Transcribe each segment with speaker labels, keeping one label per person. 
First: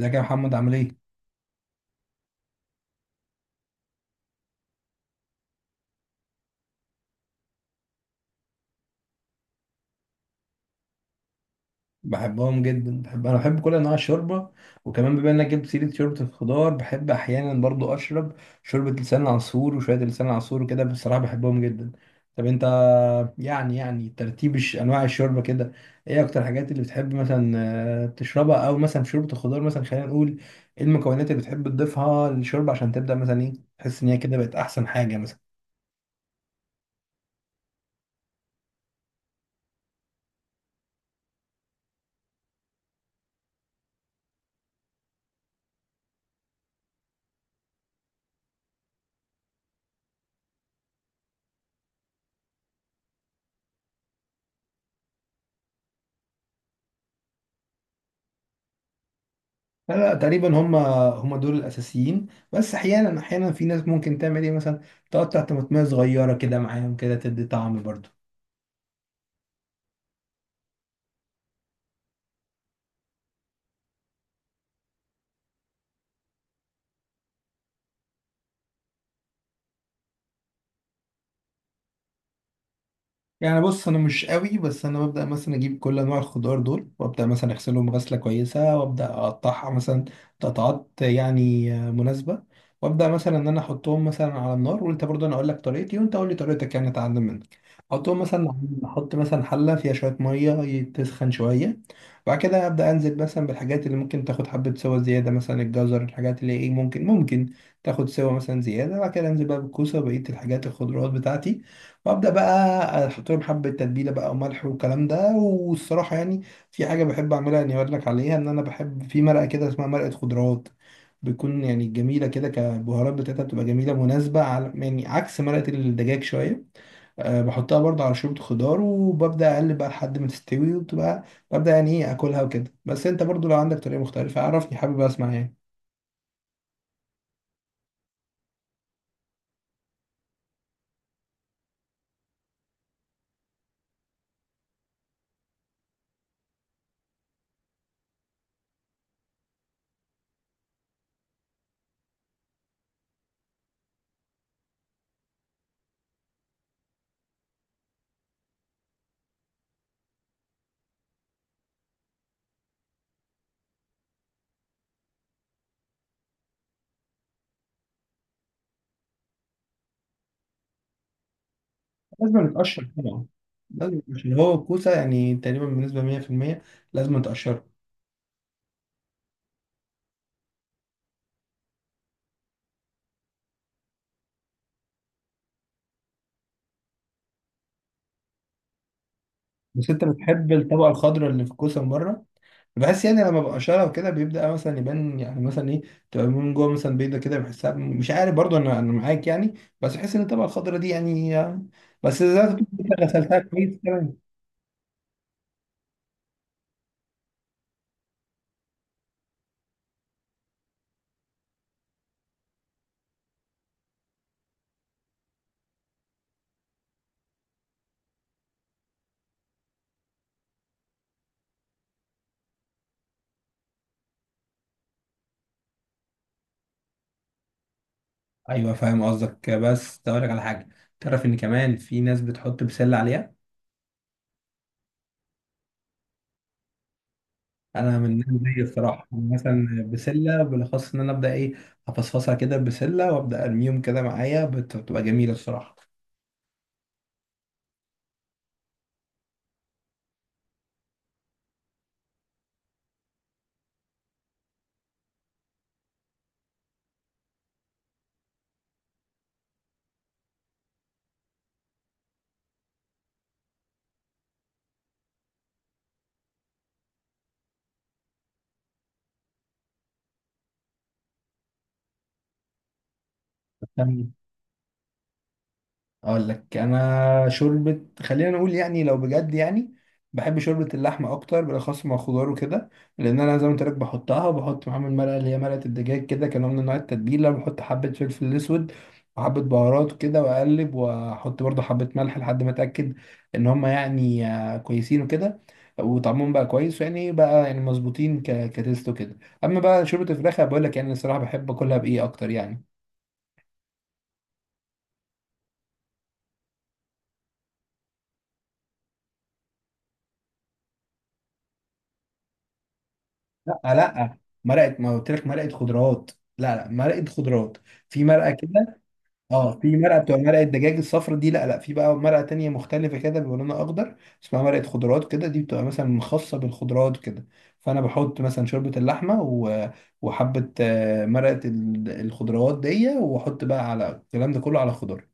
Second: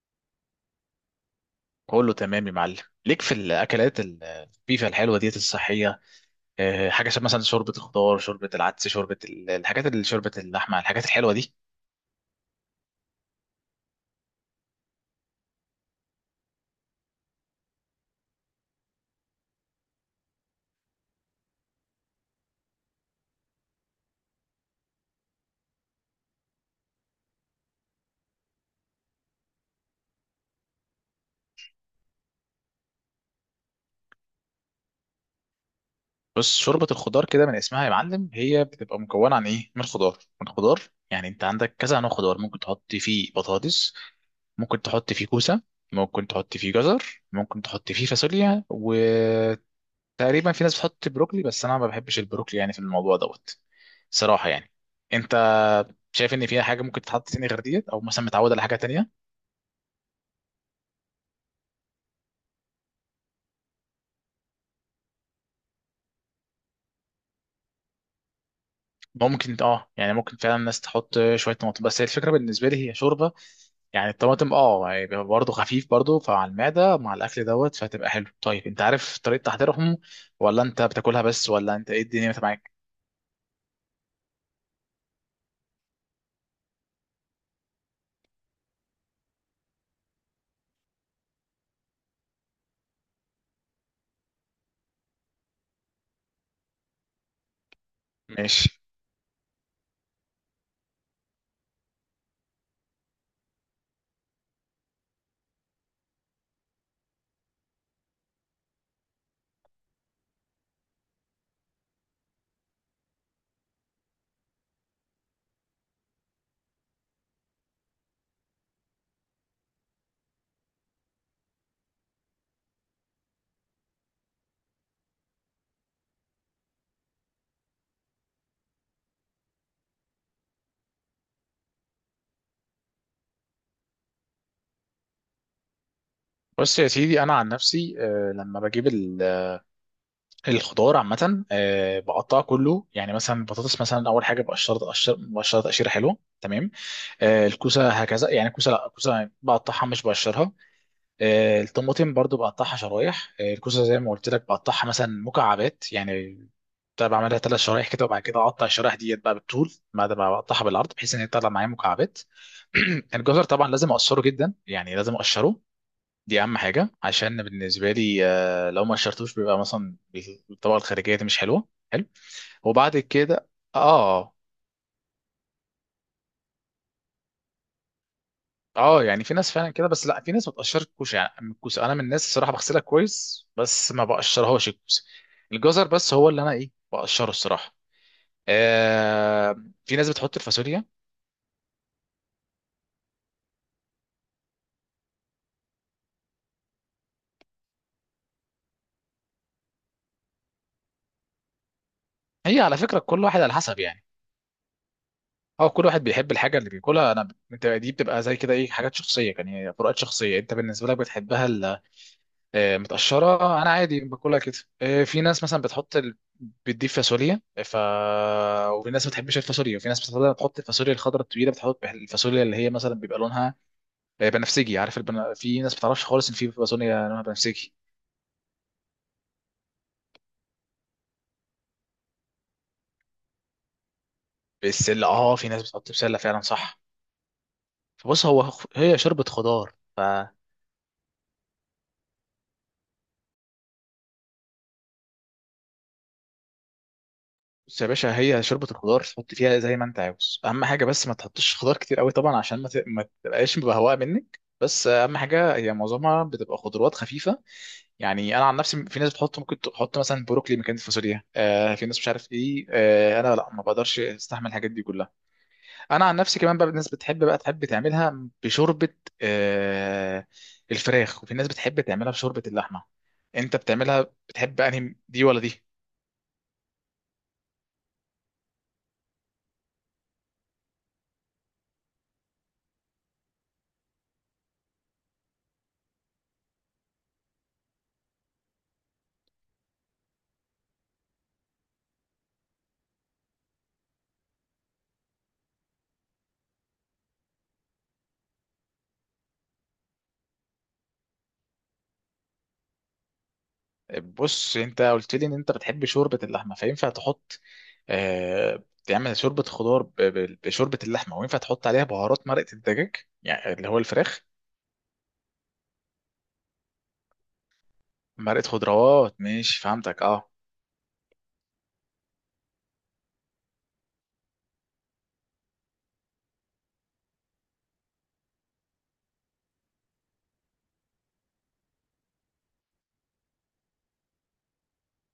Speaker 1: ازيك يا محمد عامل ايه؟
Speaker 2: كله تمام يا معلم. ليك في الاكلات البيفا الحلوه ديت الصحيه؟ حاجه شبه مثلا شوربه الخضار، شوربه العدس، شوربه الحاجات اللي شوربه اللحمه، الحاجات الحلوه دي.
Speaker 1: بحبهم جدا. انا بحب كل انواع الشوربه. وكمان بما انك جبت سيره شوربه الخضار، بحب احيانا برضو اشرب شوربه لسان العصفور وشويه لسان العصفور وكده، بصراحه بحبهم جدا. طب انت، يعني ترتيب انواع الشوربه كده، ايه اكتر الحاجات اللي بتحب مثلا تشربها؟ او مثلا في شوربه الخضار، مثلا خلينا نقول، ايه المكونات اللي بتحب تضيفها للشوربه عشان تبدا مثلا ايه تحس ان هي كده بقت احسن حاجه مثلا؟
Speaker 2: بص، شوربه الخضار كده من اسمها يا معلم، هي بتبقى مكونه عن ايه؟ من الخضار من الخضار. يعني انت عندك كذا نوع خضار. ممكن تحط فيه بطاطس، ممكن تحط فيه كوسه، ممكن تحط فيه جزر، ممكن تحط فيه فاصوليا، وتقريبا في ناس بتحط بروكلي، بس انا ما بحبش البروكلي يعني في الموضوع دوت. صراحه يعني. انت شايف ان فيها حاجه ممكن تتحط تاني غير ديت، او مثلا متعود على حاجه تانية؟
Speaker 1: لا لا، تقريبا هم دول الاساسيين. بس احيانا في ناس ممكن تعمل ايه مثلا، تقطع طماطميه صغيره كده معاهم كده تدي طعم برضو.
Speaker 2: ممكن اه، يعني ممكن فعلا الناس تحط شويه طماطم، بس هي الفكره بالنسبه لي هي شوربه، يعني الطماطم اه يعني بيبقى برضه خفيف برضه فعلى المعده مع الاكل دوت فهتبقى حلو. طيب انت عارف طريقه تحضيرهم، ولا انت بتاكلها بس، ولا انت ايه الدنيا معاك؟
Speaker 1: يعني بص انا مش قوي، بس انا ببدا مثلا اجيب كل انواع الخضار دول وابدا مثلا اغسلهم غسله كويسه وابدا اقطعها مثلا قطعات يعني مناسبه. وابدا مثلا ان انا احطهم مثلا على النار. وانت برضه انا اقول لك طريقتي، وانت قول لي طريقتك، يعني اتعلم منك. احطهم مثلا،
Speaker 2: ماشي.
Speaker 1: احط مثلا حله فيها شويه ميه تسخن شويه. بعد كده ابدا انزل مثلا بالحاجات اللي ممكن تاخد حبه سوا زياده، مثلا الجزر، الحاجات اللي ايه ممكن تاخد سوا مثلا زياده. بعد كده انزل بقى بالكوسه وبقيه الحاجات الخضروات بتاعتي. وابدا بقى احط لهم حبه تتبيله بقى وملح والكلام ده. والصراحه يعني في حاجه بحب اعملها، اني اقول لك عليها، ان انا بحب في مرقه كده اسمها مرقه خضروات، بتكون يعني جميله كده كبهارات بتاعتها، بتبقى جميله مناسبه على يعني عكس مرقه الدجاج شويه. أه بحطها برضه على شوربه خضار، وببدا اقلب بقى لحد ما تستوي وبتبقى ببدا يعني ايه اكلها وكده. بس انت برضه لو عندك طريقه مختلفه عرفني، حابب اسمع يعني.
Speaker 2: بص يا سيدي، انا عن نفسي، لما بجيب الخضار عامه، بقطعه كله. يعني مثلا البطاطس، مثلا اول حاجه بقشرها، بقشرها تقشيره حلوه تمام. الكوسه هكذا، يعني الكوسه، لا الكوسه بقطعها مش بقشرها. الطماطم برضو بقطعها شرايح. الكوسه زي ما قلت لك بقطعها مثلا مكعبات يعني. بتاع بعملها ثلاث شرايح كده وبعد كده اقطع الشرايح ديت بقى بالطول بعد ما بقطعها بالعرض بحيث ان هي تطلع معايا مكعبات. الجزر طبعا لازم اقشره، جدا يعني لازم اقشره، دي اهم حاجه. عشان بالنسبه لي، لو ما قشرتوش بيبقى مثلا الطبقه الخارجيه دي مش حلوه حلو.
Speaker 1: لازم نتقشر
Speaker 2: وبعد
Speaker 1: طبعا،
Speaker 2: كده
Speaker 1: لازم، عشان
Speaker 2: اه.
Speaker 1: هو الكوسه يعني تقريبا بنسبه 100% لازم نتقشر.
Speaker 2: اه يعني في ناس فعلا كده، بس لا في ناس ما بتقشرش الكوسه يعني. أما الكوسه انا من الناس الصراحه بغسلها كويس بس ما بقشرهاش الكوسه. الجزر بس هو اللي انا ايه بقشره الصراحه. آه.
Speaker 1: بس
Speaker 2: في
Speaker 1: انت
Speaker 2: ناس بتحط
Speaker 1: بتحب
Speaker 2: الفاصوليا.
Speaker 1: الطبقه الخضراء اللي في الكوسه من بره؟ بحس يعني لما ببقى شارع وكده بيبدا مثلا يبان يعني مثلا ايه، تبقى من جوه مثلا بيضه كده. بحسها مش عارف برضو، انا معاك يعني. بس بحس ان الطبقه الخضراء دي يعني بس زي ما
Speaker 2: هي
Speaker 1: تكون
Speaker 2: على فكره
Speaker 1: انت
Speaker 2: كل
Speaker 1: غسلتها
Speaker 2: واحد على حسب
Speaker 1: كويس
Speaker 2: يعني.
Speaker 1: كمان.
Speaker 2: هو كل واحد بيحب الحاجه اللي بياكلها. انا انت دي بتبقى زي كده ايه، حاجات شخصيه، يعني فروقات شخصيه. انت بالنسبه لك بتحبها متقشره. انا عادي باكلها كده. في ناس مثلا بتحط بتضيف فاصوليا ف، وفي ناس ما بتحبش الفاصوليا، وفي ناس بتفضل تحط الفاصوليا الخضراء الطويله، بتحط الفاصوليا اللي هي مثلا بيبقى لونها بنفسجي. عارف في ناس ما بتعرفش خالص ان في فاصوليا لونها بنفسجي.
Speaker 1: ايوه فاهم قصدك، بس اقول لك على حاجه، تعرف ان كمان في ناس بتحط بسله عليها؟
Speaker 2: بالسله اه، في ناس بتحط بسله فعلا، صح.
Speaker 1: انا من
Speaker 2: فبص،
Speaker 1: الناس
Speaker 2: هو
Speaker 1: دي
Speaker 2: هي
Speaker 1: الصراحه
Speaker 2: شوربه
Speaker 1: مثلا،
Speaker 2: خضار.
Speaker 1: بسله، بالاخص ان انا ابدا ايه افصفصها كده بسله وابدا ارميهم كده معايا، بتبقى جميله الصراحه.
Speaker 2: بص يا باشا، هي شوربة الخضار تحط فيها زي ما انت عاوز. اهم حاجة بس ما تحطش خضار كتير قوي طبعا عشان ما تبقاش بهواء منك. بس اهم حاجة هي معظمها بتبقى خضروات خفيفة. يعني انا عن نفسي، في ناس بتحط، ممكن تحط مثلا بروكلي مكان الفاصوليا، آه في ناس مش عارف ايه. آه انا لا، ما بقدرش استحمل الحاجات دي كلها. انا عن نفسي كمان، بقى الناس بتحب بقى، تحب تعملها بشوربة آه الفراخ، وفي ناس بتحب تعملها بشوربة اللحمة. انت بتعملها، بتحب انهي دي ولا دي؟
Speaker 1: اقول لك انا شوربه، خلينا نقول يعني لو بجد يعني، بحب شوربه اللحمه اكتر، بالاخص مع خضار وكده. لان انا زي ما قلت لك بحطها، وبحط معاهم المرقه اللي هي مرقه الدجاج كده كنوع من انواع التتبيله. بحط حبه فلفل اسود وحبه بهارات وكده واقلب، واحط برضه حبه ملح لحد ما اتاكد ان هم يعني كويسين وكده، وطعمهم بقى كويس يعني بقى يعني مظبوطين كتيست وكده. اما بقى شوربه الفراخ، بقول لك يعني الصراحه بحب اكلها بايه اكتر يعني.
Speaker 2: بص، انت قلت لي ان انت بتحب شوربه اللحمه، فينفع تحط، آه تعمل شوربه خضار بشوربه اللحمه، وينفع تحط عليها بهارات مرقه الدجاج، يعني
Speaker 1: لا
Speaker 2: اللي هو
Speaker 1: لا،
Speaker 2: الفراخ.
Speaker 1: مرقه، ما قلت لك مرقه خضروات. لا لا، مرقه خضروات، في مرقه
Speaker 2: مرقه
Speaker 1: كده.
Speaker 2: خضروات،
Speaker 1: اه
Speaker 2: ماشي
Speaker 1: في مرقه
Speaker 2: فهمتك
Speaker 1: بتبقى
Speaker 2: اه.
Speaker 1: مرقه دجاج الصفرا دي، لا لا، في بقى مرقه تانية مختلفه كده بيبقى لونها اخضر، اسمها مرقه خضروات كده، دي بتبقى مثلا خاصه بالخضروات كده. فانا بحط مثلا شوربه اللحمه وحبه مرقه الخضروات دي، واحط بقى على الكلام ده كله على خضار.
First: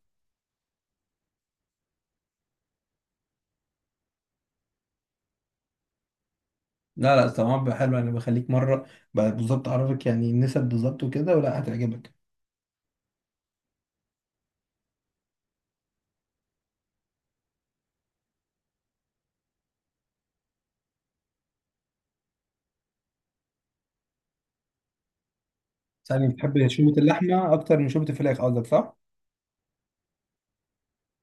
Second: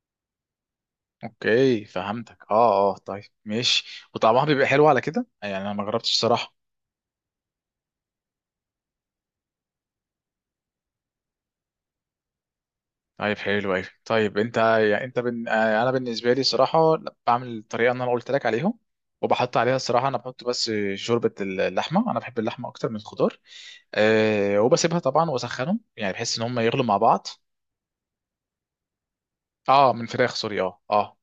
Speaker 2: اوكي فهمتك، اه اه. طيب ماشي، وطعمها بيبقى حلو على كده يعني؟ انا ما جربتش الصراحه.
Speaker 1: لا لا طبعا بيبقى حلو، انا بخليك مره بقى بالظبط اعرفك يعني النسب بالظبط وكده ولا هتعجبك.
Speaker 2: طيب حلو أوي. طيب أنت يعني أنت أنا بالنسبة لي صراحة بعمل الطريقة اللي أنا قلت لك عليهم، وبحط عليها الصراحة أنا بحط بس شوربة اللحمة، أنا بحب اللحمة أكتر من الخضار. أه وبسيبها طبعا وأسخنهم، يعني
Speaker 1: ثاني
Speaker 2: بحس إن هم
Speaker 1: بتحب
Speaker 2: يغلوا مع
Speaker 1: شوربه
Speaker 2: بعض.
Speaker 1: اللحمه اكتر من شوربه الفراخ قصدك، صح؟
Speaker 2: أه، من فراخ، سوري، أه أه.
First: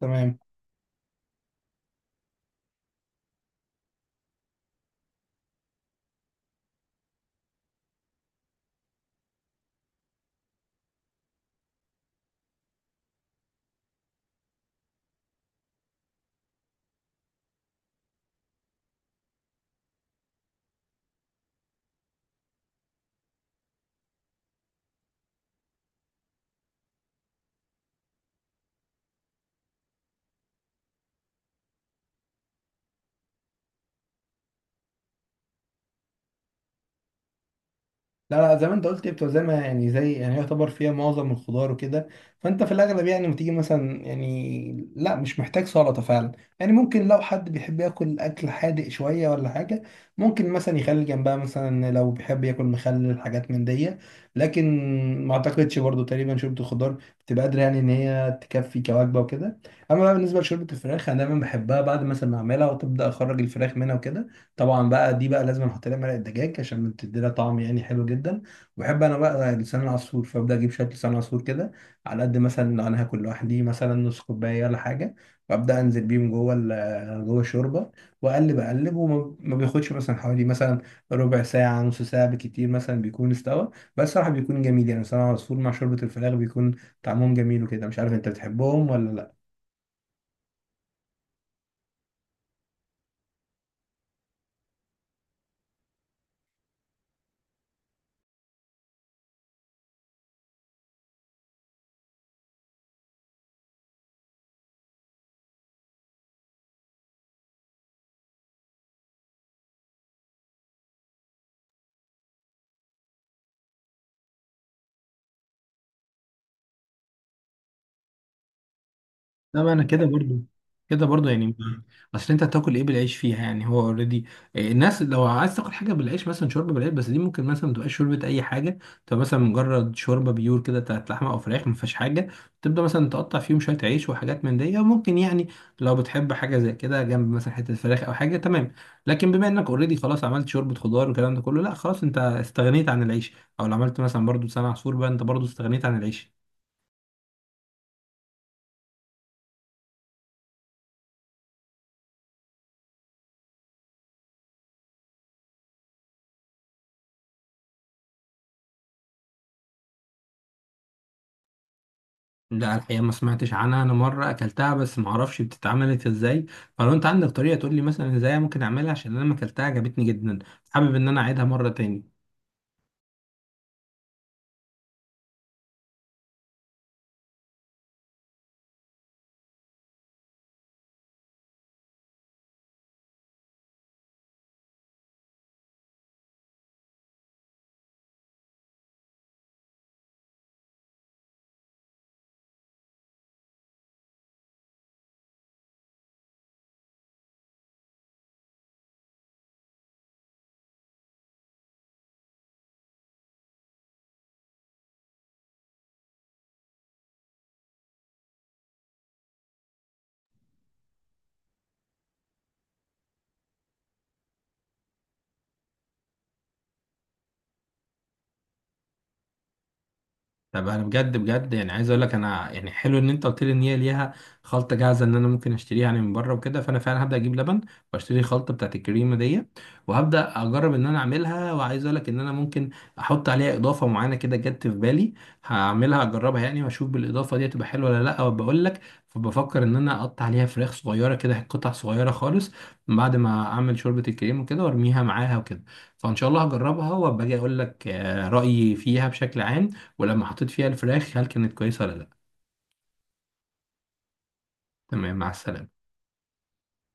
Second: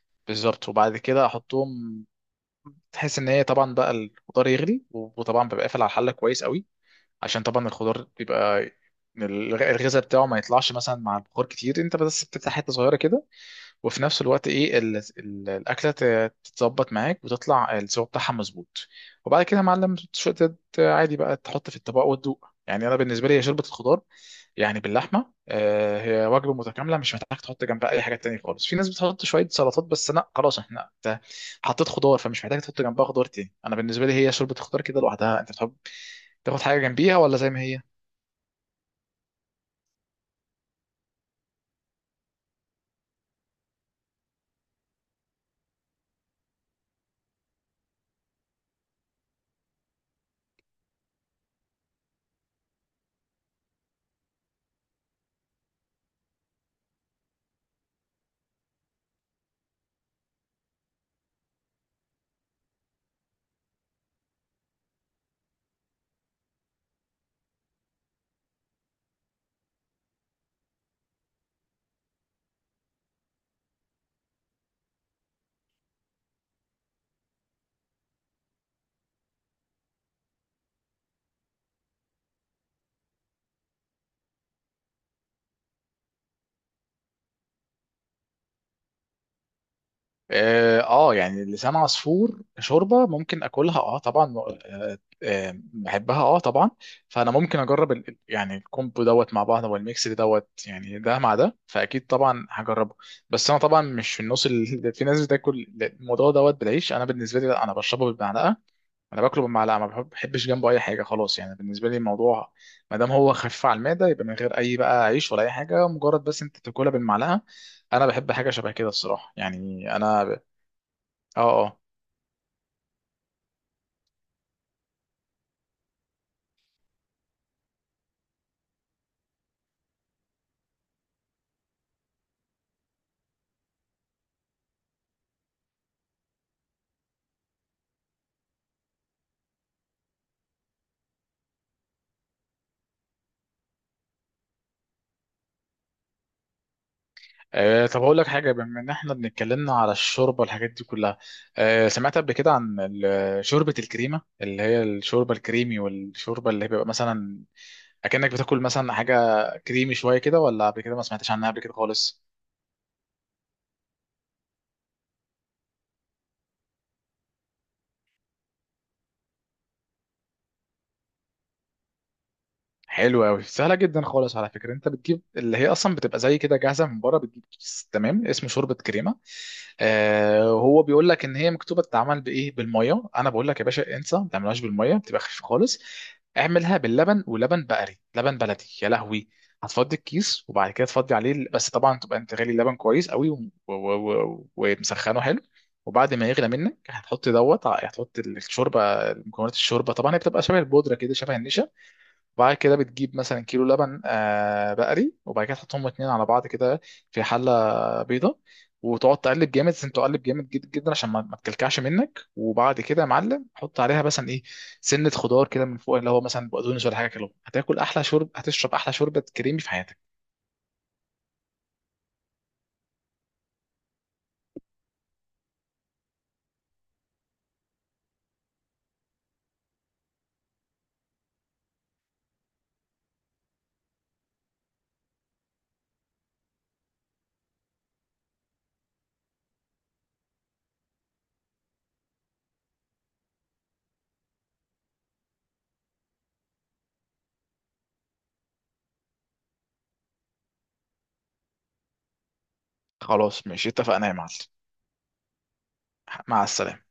Speaker 1: تمام.
Speaker 2: بالظبط، وبعد كده أحطهم، تحس إن هي طبعا بقى الخضار يغلي، وطبعا ببقى قافل على الحلة كويس قوي، عشان طبعا الخضار بيبقى الغذاء بتاعه ما يطلعش مثلا مع البخار كتير. انت بس بتفتح حته صغيره كده، وفي نفس الوقت ايه الاكله تتظبط معاك وتطلع السوا بتاعها مظبوط. وبعد كده يا معلم عادي بقى تحط في الطبق وتدوق. يعني انا بالنسبه لي هي شوربه الخضار يعني باللحمه هي وجبه متكامله، مش محتاج تحط جنبها اي حاجه تانية خالص. في ناس بتحط شويه سلطات، بس لا خلاص احنا انت حطيت خضار، فمش محتاج تحط جنبها خضار تاني. انا بالنسبه لي هي شوربه الخضار كده لوحدها. انت بتحب تاخد حاجه جنبيها ولا زي ما هي؟
Speaker 1: لا لا، زي ما انت قلت هي بتبقى زي ما يعني زي يعني يعتبر فيها معظم الخضار وكده. فانت في الاغلب يعني لما تيجي مثلا يعني لا مش محتاج سلطه فعلا. يعني ممكن لو حد بيحب ياكل اكل حادق شويه ولا حاجه، ممكن مثلا يخلي جنبها مثلا لو بيحب ياكل مخلل، حاجات من دي. لكن ما اعتقدش برضو تقريبا شوربه الخضار بتبقى قادره يعني ان هي تكفي كوجبه وكده. اما بقى بالنسبه لشوربه الفراخ، انا دايما بحبها بعد مثلا ما اعملها وتبدا اخرج الفراخ منها وكده. طبعا بقى دي بقى لازم احط لها مرق الدجاج عشان بتدي لها طعم يعني حلو جدا. وبحب انا بقى لسان العصفور، فابدا اجيب شويه لسان عصفور كده، على قد مثلا لو انا هاكل لوحدي مثلا نص كوبايه ولا حاجه. وابدا انزل بيهم جوه الشوربه، واقلب اقلب، وما ما بياخدش مثلا حوالي مثلا ربع ساعه نص ساعه بكتير مثلا بيكون استوى. بس صراحه بيكون جميل، يعني لسان العصفور مع شوربه الفراخ بيكون طعمهم جميل وكده. مش عارف انت بتحبهم ولا.
Speaker 2: اه يعني لسان عصفور شوربه ممكن اكلها، اه طبعا، بحبها اه طبعا. فانا ممكن اجرب يعني الكومبو دوت مع بعض والميكس دوت يعني، ده مع ده فاكيد طبعا هجربه. بس انا طبعا مش في النص اللي في ناس بتاكل الموضوع دوت بالعيش، انا بالنسبه لي لا انا بشربه بالمعلقه، انا باكله بالمعلقه. ما بحب- بحبش جنبه اي حاجه خلاص. يعني بالنسبه لي الموضوع ما دام هو خفيف على المعده، يبقى من غير اي بقى عيش ولا اي حاجه، مجرد بس انت تاكلها بالمعلقه. انا بحب حاجه شبه كده الصراحه
Speaker 1: لا ما انا
Speaker 2: يعني
Speaker 1: كده برضو،
Speaker 2: انا.
Speaker 1: كده برضو
Speaker 2: اه
Speaker 1: يعني.
Speaker 2: اه.
Speaker 1: اصل انت هتاكل ايه بالعيش فيها يعني؟ هو اوريدي الناس لو عايز تاكل حاجه بالعيش، مثلا شوربه بالعيش، بس دي ممكن مثلا تبقى شوربه اي حاجه، تبقى مثلا مجرد شوربه بيور كده بتاعت لحمه او فراخ ما فيهاش حاجه، تبدا مثلا تقطع فيهم شويه عيش وحاجات من دي. وممكن يعني لو بتحب حاجه زي كده جنب مثلا حته فراخ او حاجه، تمام. لكن بما انك اوريدي خلاص عملت شوربه خضار والكلام ده كله، لا خلاص انت استغنيت عن العيش. او لو عملت مثلا برضو لسان عصفور بقى، انت برضو استغنيت عن العيش.
Speaker 2: طب اقول لك حاجه، بما ان احنا بنتكلمنا على الشوربه والحاجات دي كلها، سمعت قبل كده عن شوربه الكريمه اللي هي الشوربه الكريمي، والشوربه اللي هي بيبقى مثلا اكنك بتاكل مثلا حاجه كريمي شويه كده، ولا قبل كده ما سمعتش عنها قبل كده خالص؟
Speaker 1: لا الحقيقة ما سمعتش عنها، أنا مرة أكلتها بس ما أعرفش بتتعملت إزاي. فلو أنت عندك طريقة تقول لي مثلا إزاي ممكن أعملها، عشان أنا ما أكلتها عجبتني جدا، حابب إن أنا أعيدها مرة تاني.
Speaker 2: حلو قوي، سهله جدا خالص على فكره. انت بتجيب اللي هي اصلا بتبقى زي كده جاهزه من بره، بتجيب كيس تمام اسمه شوربه كريمه. آه هو بيقول لك ان هي مكتوبه تتعمل بايه بالميه، انا بقول لك يا باشا انسى ما تعملهاش بالميه، بتبقى خفيفه خالص. اعملها باللبن، ولبن بقري، لبن بلدي يا لهوي. هتفضي الكيس وبعد كده تفضي عليه بس طبعا تبقى انت غالي اللبن كويس قوي ومسخنه حلو. وبعد ما يغلى منك هتحط دوت هتحط الشوربه. مكونات الشوربه طبعا هي بتبقى شبه البودره كده، شبه النشا. وبعد كده بتجيب مثلا كيلو لبن بقري، وبعد كده تحطهم اتنين على بعض كده في حله بيضه. وتقعد تقلب جامد، لازم تقلب جامد جدا جدا عشان ما تكلكعش منك. وبعد كده يا معلم حط عليها مثلا ايه، سنه خضار كده من فوق اللي هو مثلا بقدونس ولا حاجه كده. هتاكل احلى هتشرب احلى شوربه كريمي في حياتك.
Speaker 1: طب انا بجد بجد يعني عايز اقول لك، انا يعني حلو ان انت قلت لي ان هي ليها خلطه جاهزه ان انا ممكن اشتريها يعني من بره وكده. فانا فعلا هبدا اجيب لبن واشتري الخلطه بتاعت الكريمه دي، وهبدا اجرب ان انا اعملها. وعايز اقول لك ان انا ممكن احط عليها اضافه معينه كده جت في بالي، هعملها اجربها يعني واشوف بالاضافه دي تبقى حلوه ولا لا، وبقول لك. فبفكر ان انا اقطع عليها فراخ صغيره كده قطع صغيره خالص، من بعد ما اعمل شوربه الكريمه وكده وارميها معاها وكده. فان شاء الله هجربها وابقى اجي اقول لك رايي فيها بشكل عام، ولما حطيت فيها الفراخ هل كانت كويسة ولا لا.
Speaker 2: خلاص ماشي، اتفقنا يا معلم.
Speaker 1: تمام، مع السلامة.
Speaker 2: مع السلامه.